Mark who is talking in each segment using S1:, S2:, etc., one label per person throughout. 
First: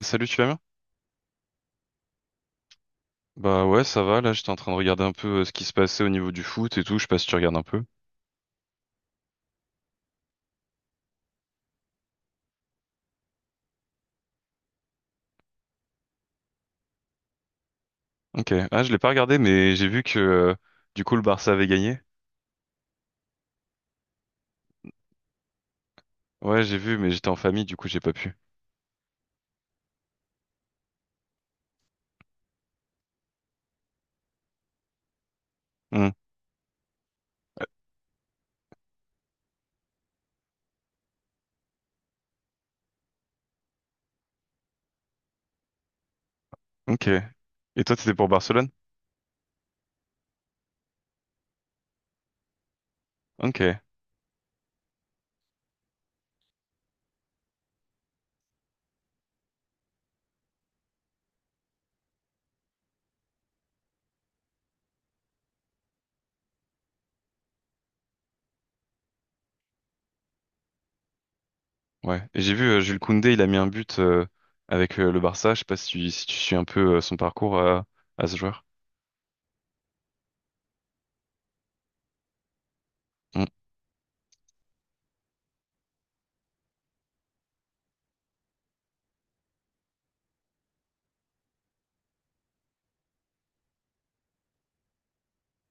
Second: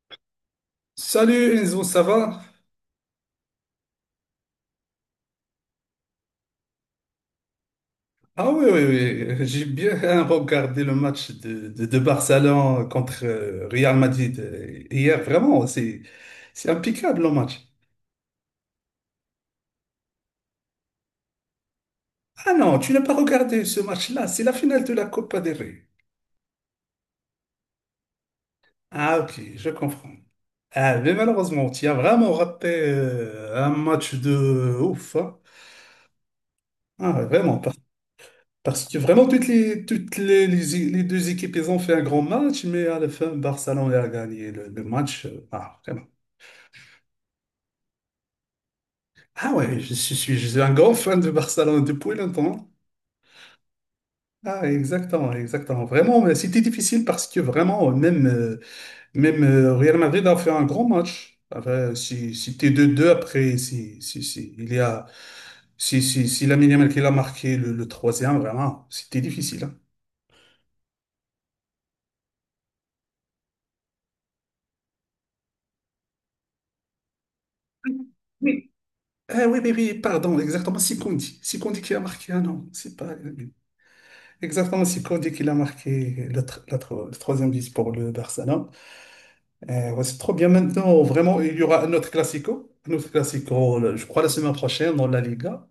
S1: Salut, tu vas bien?
S2: Salut Enzo, ça va?
S1: Bah ouais, ça va. Là, j'étais en train de regarder un peu ce qui se passait au niveau du foot et tout. Je sais pas si tu regardes un peu.
S2: Ah oui, oui, oui. J'ai bien regardé le match de Barcelone contre Real Madrid hier. Vraiment, c'est impeccable le match.
S1: Ok. Ah, je l'ai pas regardé, mais j'ai vu que du coup le Barça avait gagné.
S2: Ah non, tu n'as pas regardé ce match-là. C'est la finale de la Copa del Rey.
S1: Ouais, j'ai vu, mais j'étais en famille, du coup j'ai pas pu.
S2: Ah ok, je comprends. Ah, mais malheureusement, tu as vraiment raté un match de ouf, hein.
S1: Hmm,
S2: Ah, vraiment, parce que vraiment, les deux équipes, elles ont fait un grand match, mais à la fin, Barcelone a gagné le match. Vraiment.
S1: ok. Et toi, t'étais pour Barcelone?
S2: Ah ouais, je suis je suis un grand fan de Barcelone depuis longtemps.
S1: Ok.
S2: Ah, exactement, exactement. Vraiment, mais c'était difficile parce que vraiment, même Real Madrid a fait un grand match. Après, si t'es deux 2 après, si il y a, si Lamine Yamal qui l'a marqué le troisième, vraiment, c'était difficile, hein.
S1: Ouais. Et j'ai vu Jules Koundé, il a mis un but avec le Barça. Je sais pas si tu, si tu suis un peu son parcours à ce joueur.
S2: Oui, ah, oui, oui, oui, pardon, exactement, c'est Kondi. C'est Kondi qui a marqué, ah non, c'est pas...
S1: Hmm,
S2: Exactement, c'est Kondi qui l'a marqué le troisième but pour le Barça. Ouais, c'est trop bien maintenant. Vraiment, il y aura un autre classico. Un autre classico, je crois, la semaine prochaine dans la Liga.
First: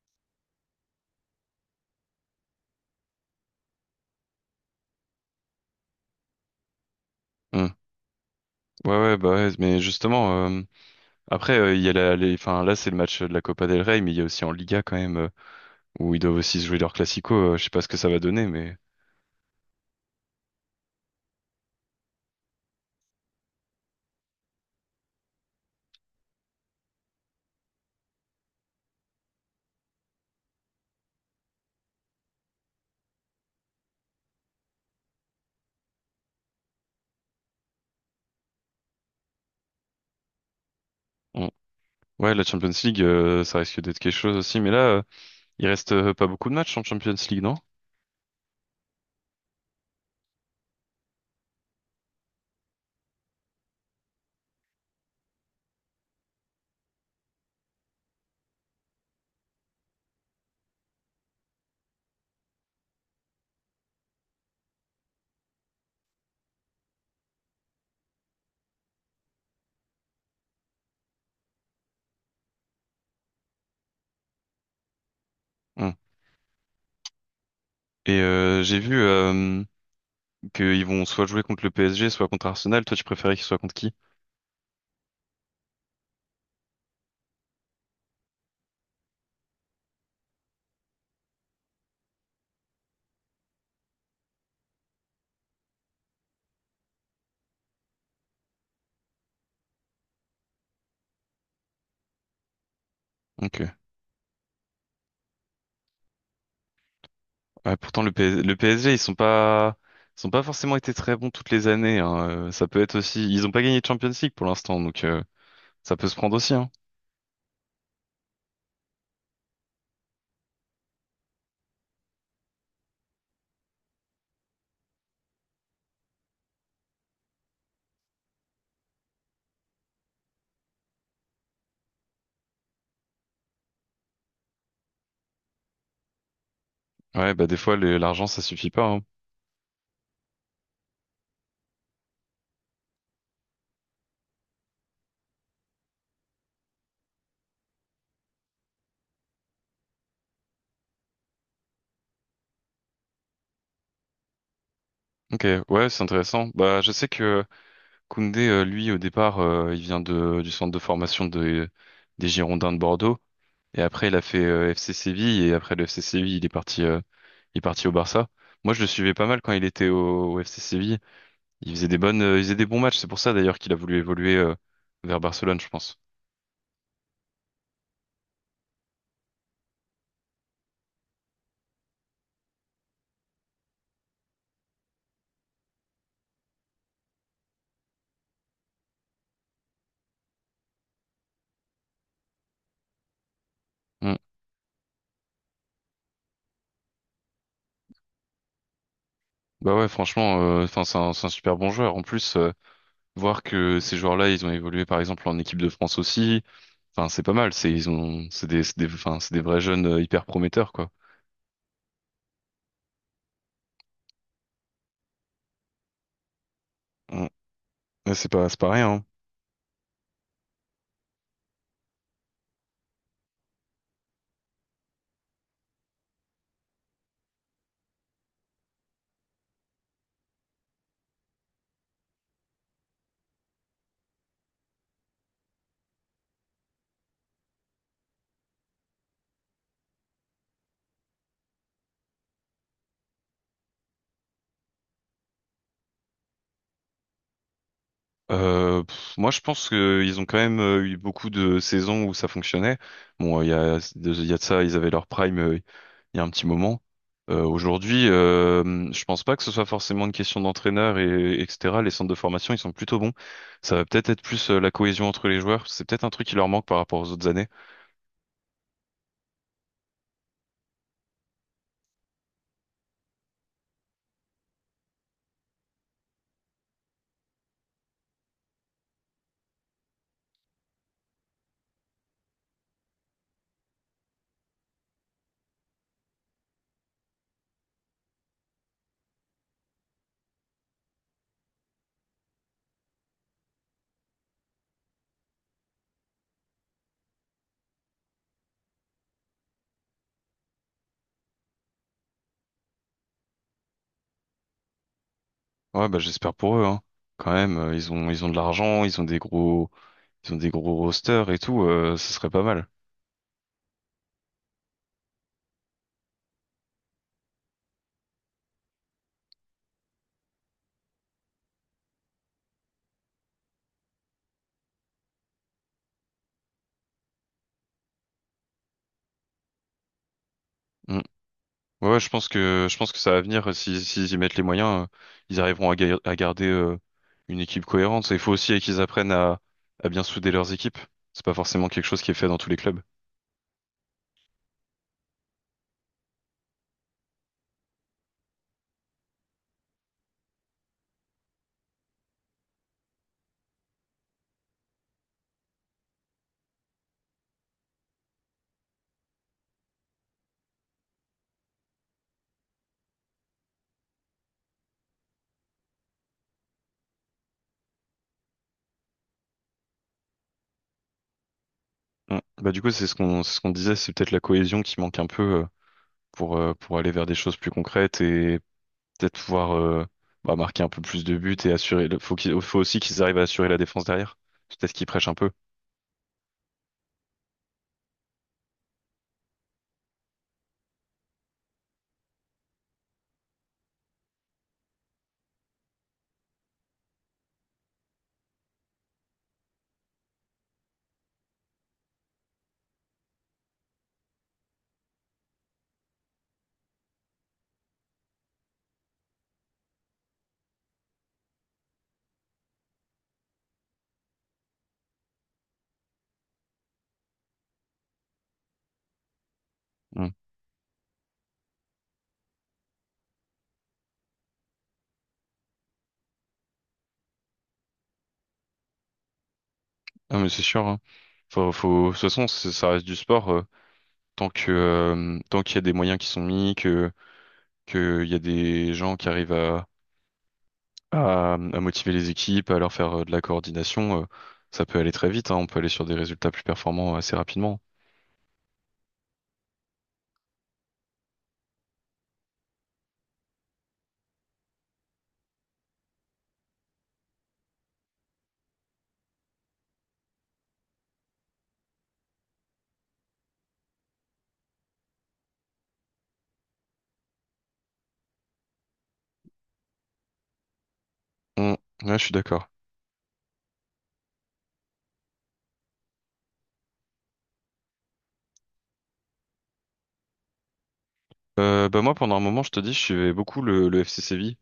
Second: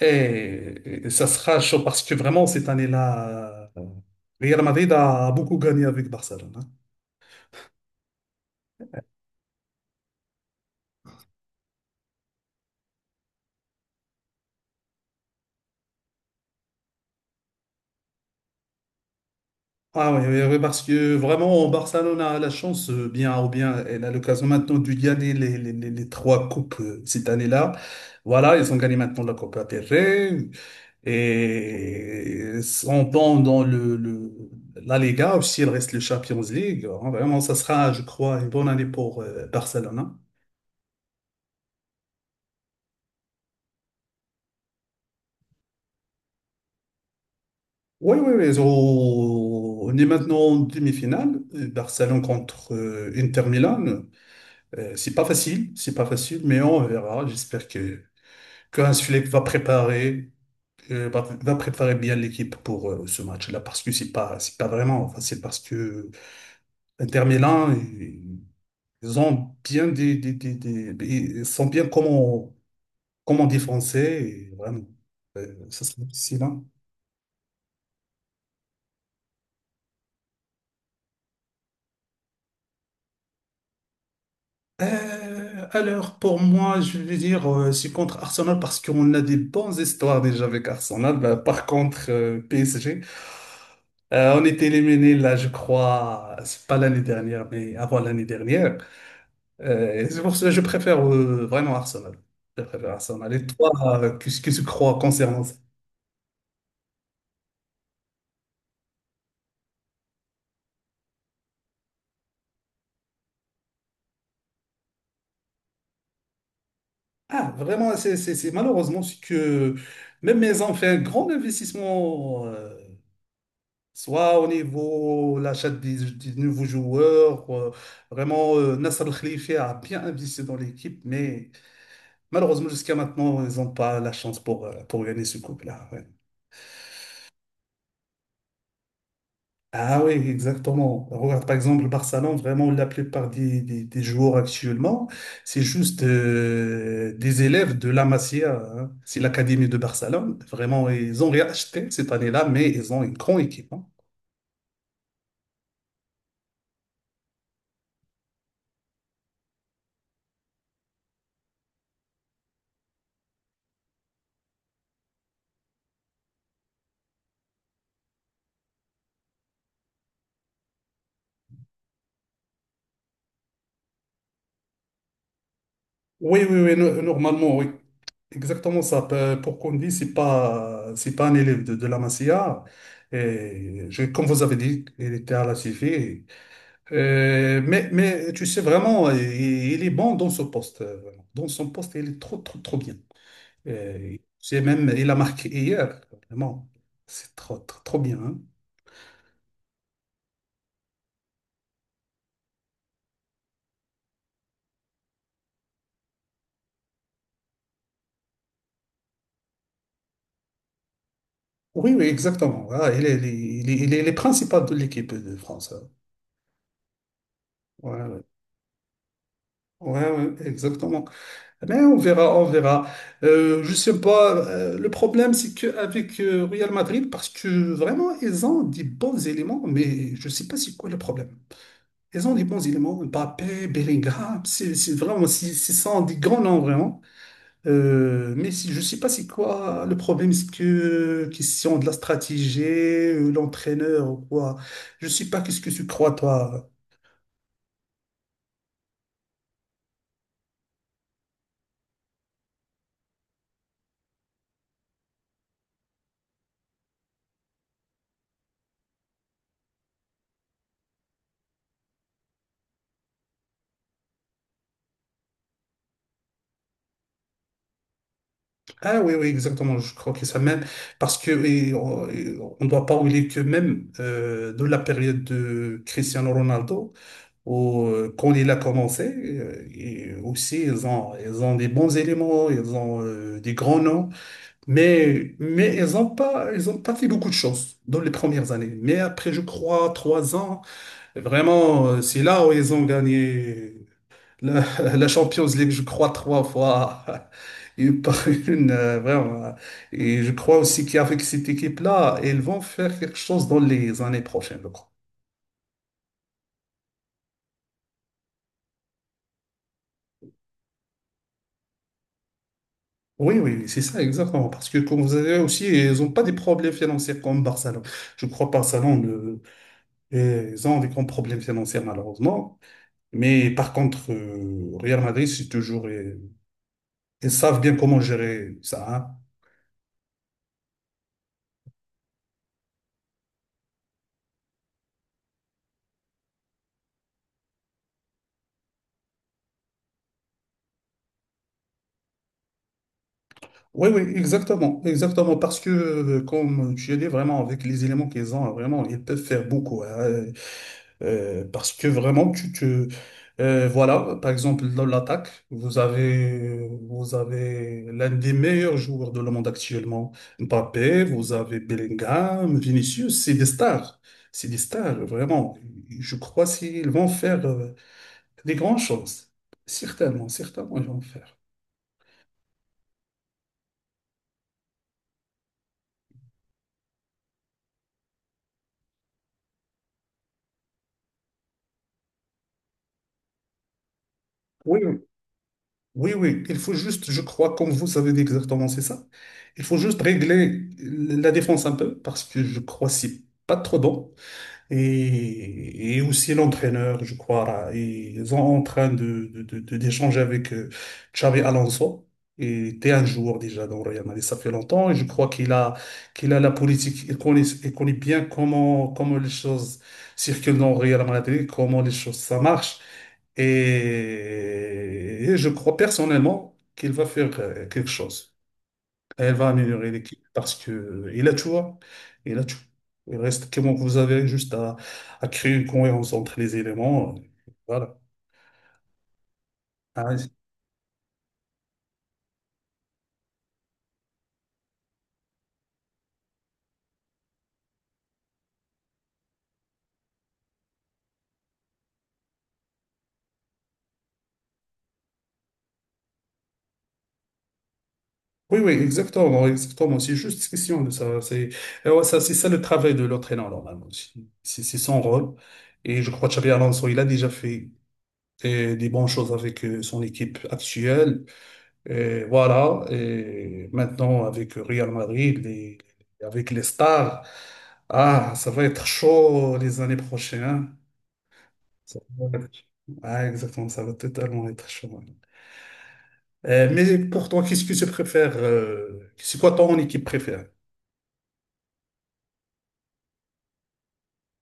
S2: Et ça sera chaud parce que vraiment, cette année-là, Real Madrid a beaucoup gagné avec Barcelone, hein.
S1: hmm. Ouais, ouais, bah ouais. Mais justement, après, il y a la, les, enfin, là, c'est le match de la Copa del Rey, mais il y a aussi en Liga quand même. Ou ils doivent aussi se jouer leur classico, je sais pas ce que ça va donner, mais...
S2: Ah oui, oui, oui, parce que vraiment, Barcelone a la chance, bien ou bien, elle a l'occasion maintenant de gagner les trois coupes cette année-là. Voilà, ils ont gagné maintenant la Copa del Rey et sont dans la Liga, aussi il reste le Champions League, hein. Vraiment, ça sera, je crois, une bonne année pour Barcelone, hein.
S1: on- Ouais, la Champions League, ça risque d'être quelque chose aussi, mais là, il reste pas beaucoup de matchs en Champions League, non?
S2: Oui, oui, oui. On est maintenant en demi-finale. Barcelone contre Inter Milan. C'est pas facile, mais on verra. J'espère que Hans Flick va préparer, va va préparer bien l'équipe pour ce match-là, parce que c'est pas vraiment facile, parce que Inter Milan, ils ont bien ils sont bien comment défoncer, et vraiment, ça
S1: Hum.
S2: sera difficile, hein.
S1: Et j'ai vu qu'ils vont soit jouer contre le PSG, soit contre Arsenal. Toi, tu préférais qu'ils soient contre qui?
S2: Alors, pour moi, je vais dire, je suis contre Arsenal parce qu'on a des bonnes histoires déjà avec Arsenal. Bah, par contre, PSG, on était éliminé là, je crois, c'est pas l'année dernière, mais avant l'année dernière. Et c'est pour ça que je préfère vraiment Arsenal. Je préfère Arsenal. Et toi,
S1: Ok.
S2: qu'est-ce que tu crois concernant ça?
S1: Ouais, pourtant, le PSG, ils sont pas forcément été très bons toutes les années, hein. Ça peut être aussi... Ils ont pas gagné de Champions League pour l'instant, donc ça peut se prendre aussi, hein.
S2: Ah, vraiment, malheureusement, c'est que même ils ont fait un grand investissement, soit au niveau l'achat des nouveaux joueurs. Vraiment, Nasser El Khelaifi a bien investi dans l'équipe, mais malheureusement, jusqu'à maintenant, ils n'ont pas la chance pour gagner ce couple-là, ouais.
S1: Ouais, bah des fois, l'argent, ça suffit pas, hein.
S2: Ah oui, exactement. Regarde, par exemple, le Barcelone, vraiment, la plupart des joueurs actuellement, c'est juste des élèves de la Masia, hein. C'est l'académie de Barcelone. Vraiment, ils ont réacheté cette année-là, mais ils ont une grande équipe, hein.
S1: Ok, ouais, c'est intéressant. Bah, je sais que Koundé, lui, au départ, il vient de, du centre de formation de, des Girondins de Bordeaux. Et après, il a fait FC Séville. Et après le FC Séville, il est parti au Barça. Moi, je le suivais pas mal quand il était au FC Séville. Il faisait des bonnes, il faisait des bons matchs. C'est pour ça, d'ailleurs, qu'il a voulu évoluer vers Barcelone, je pense.
S2: Oui, oui, oui, normalement, oui. Exactement ça. Pour Kondi, c'est pas un élève de la Masia. Et je, comme vous avez dit, il était à la CV. Mais tu sais vraiment, il est bon dans ce poste, vraiment. Dans son poste, il est trop, trop, trop bien.
S1: Mm.
S2: C'est même, il a marqué hier. Vraiment, c'est trop, trop, trop bien, hein.
S1: Bah ouais, franchement, enfin, c'est un super bon joueur. En plus, voir que ces joueurs-là, ils ont évolué par exemple en équipe de France aussi. Enfin, c'est pas mal. C'est ils ont, enfin, c'est des vrais jeunes hyper prometteurs quoi.
S2: Oui, oui, exactement. Ah, il est, il est, il est, il est- Il est principal de l'équipe de France, hein.
S1: Mm.
S2: Ouais,
S1: Ouais,
S2: ouais,
S1: c'est pas, c'est pas rien, hein.
S2: ouais, ouais, exactement. Mais on verra, on verra. Je sais pas. Le problème, c'est qu'avec Real Madrid, parce que vraiment, ils ont des bons éléments, mais je sais pas c'est quoi le problème. Ils ont des bons éléments. Mbappé, Bellingham, c'est vraiment, c'est ce sont des grands noms, vraiment. Mais si, je sais pas c'est quoi le problème, c'est que question de la stratégie, l'entraîneur ou quoi. Je sais pas qu'est-ce que tu crois, toi.
S1: Moi, je pense qu'ils ont quand même eu beaucoup de saisons où ça fonctionnait. Bon, il y a de ça, ils avaient leur prime il y a un petit moment. Aujourd'hui, je pense pas que ce soit forcément une question d'entraîneur et etc. Les centres de formation, ils sont plutôt bons. Ça va peut-être être plus la cohésion entre les joueurs. C'est peut-être un truc qui leur manque par rapport aux autres années.
S2: Ah oui, oui, exactement. Je crois que ça même, parce que et on ne doit pas oublier que même de la période de Cristiano Ronaldo, quand il a commencé, ils ont des bons éléments, ils ont des grands noms, mais ils ont pas fait beaucoup de choses dans les premières années. Mais après, je crois, trois ans, vraiment, c'est là où ils ont gagné la, la Champions League, je crois, trois fois. Et par une, vraiment. Et je crois aussi qu'avec cette équipe-là, ils vont faire quelque chose dans les années prochaines, je crois.
S1: Ouais, bah j'espère pour eux, hein. Quand même, ils ont de l'argent, ils ont des gros ils ont des gros rosters et tout. Ce serait pas mal.
S2: Oui, oui, oui, c'est ça, exactement. Parce que, comme vous avez aussi, ils n'ont pas des problèmes financiers comme Barcelone. Je crois que ils ont des grands problèmes financiers, malheureusement. Mais par contre, Real Madrid, c'est toujours, ils savent bien comment gérer ça, hein.
S1: Ouais, ouais, je pense que ça va venir. Si s'ils y mettent les moyens, ils arriveront à, à garder une équipe cohérente. Il faut aussi qu'ils apprennent à bien souder leurs équipes. C'est pas forcément quelque chose qui est fait dans tous les clubs.
S2: Oui, oui, exactement, exactement, parce que, comme tu as dit, vraiment, avec les éléments qu'ils ont, vraiment, ils peuvent faire beaucoup, hein, parce que vraiment, voilà, par exemple, dans l'attaque, vous avez l'un des meilleurs joueurs de le monde actuellement, Mbappé, vous avez Bellingham, Vinicius, c'est des stars, vraiment, je crois qu'ils vont faire, des grandes choses, certainement, certainement, ils vont faire.
S1: Mm. Bah du coup, c'est ce qu'on disait, c'est peut-être la cohésion qui manque un peu pour aller vers des choses plus concrètes et peut-être pouvoir bah, marquer un peu plus de buts et assurer. Le, faut aussi qu'ils arrivent à assurer la défense derrière. C'est peut-être qu'ils prêchent un peu.
S2: Oui, oui, il faut juste, je crois, comme vous avez dit exactement, c'est ça. Il faut juste régler la défense un peu, parce que je crois que c'est pas trop bon et aussi l'entraîneur, je crois là. Et ils sont en train d'échanger avec Xabi Alonso. Et était un joueur déjà dans le Real Madrid, ça fait longtemps, et je crois qu'il a, qu'il a la politique, il connaît bien comment, comment les choses circulent dans le Real Madrid, comment les choses, ça marche. Et, et je crois personnellement qu'il va faire quelque chose. Elle va améliorer
S1: Mm.
S2: l'équipe parce que, et là, tu vois, et là, tu, il reste que bon, vous avez juste à créer une cohérence entre les éléments. Voilà. Ah,
S1: Ah mais c'est sûr, hein. Faut, faut, de toute façon, ça reste du sport. Tant que tant qu'il y a des moyens qui sont mis, que il y a des gens qui arrivent à motiver les équipes, à leur faire de la coordination, ça peut aller très vite, hein, on peut aller sur des résultats plus performants assez rapidement.
S2: oui, oui, oui, exactement, exactement. C'est juste question de ça. Et ouais, ça, c'est ça le travail de l'entraîneur, normalement. C'est son rôle. Et je crois que Xabi Alonso, il a déjà fait des bonnes choses avec son équipe actuelle. Et voilà, et maintenant avec Real Madrid, avec les stars, ah, ça va être chaud les années prochaines.
S1: Mm.
S2: Ça
S1: Ouais, je suis
S2: va
S1: d'accord.
S2: être- Ah, exactement, ça va totalement être chaud. Mais pour toi, qu'est-ce que tu préfères? C'est quoi ton équipe préférée?
S1: Bah moi pendant un moment, je te dis, je suivais beaucoup le FC Séville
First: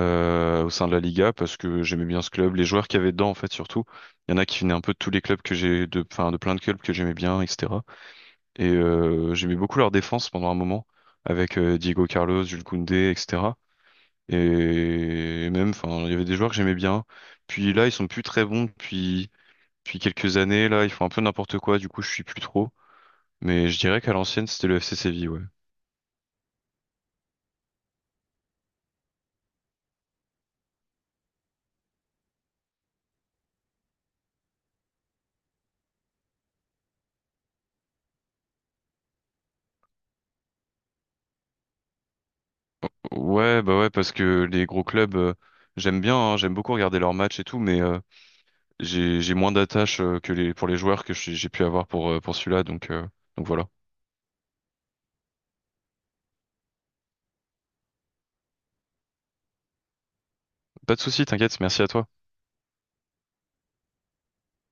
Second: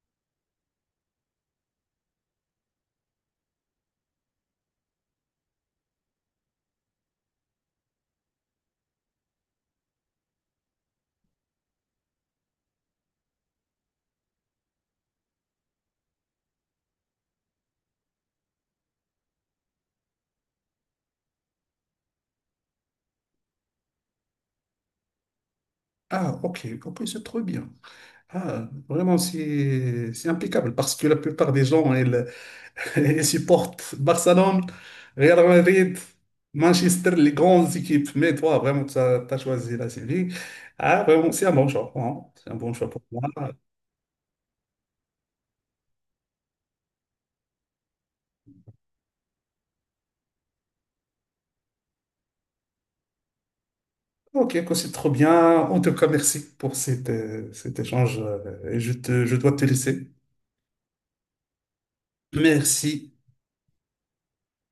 S1: au sein de la Liga parce que j'aimais bien ce club, les joueurs qu'il y avait dedans en fait surtout. Il y en a qui venaient un peu de tous les clubs que j'ai de enfin de plein de clubs que j'aimais bien, etc. Et j'aimais beaucoup leur défense pendant un moment, avec Diego Carlos, Jules Koundé, etc. Et même, enfin, il y avait des joueurs que j'aimais bien. Puis là, ils sont plus très bons depuis quelques années. Là, ils font un peu n'importe quoi, du coup, je suis plus trop. Mais je dirais qu'à l'ancienne, c'était le FC Séville, ouais.
S2: Ah, ok, ok, c'est trop bien. Ah, vraiment, c'est impeccable parce que la plupart des gens, ils, et supporte Barcelone, Real Madrid, Manchester, les grandes équipes. Mais toi, vraiment, tu as, choisi la Séville. Ah, vraiment, c'est un bon choix, hein. C'est un bon choix pour moi.
S1: Ouais, bah ouais, parce que les gros clubs, j'aime bien, hein, j'aime beaucoup regarder leurs matchs et tout, mais j'ai moins d'attache que les pour les joueurs que j'ai pu avoir pour celui-là, donc voilà.
S2: Ok, quoi, c'est trop bien. En tout cas, merci pour cet échange. Et je te, je dois te laisser.
S1: Pas de souci, t'inquiète, merci à toi.
S2: Merci.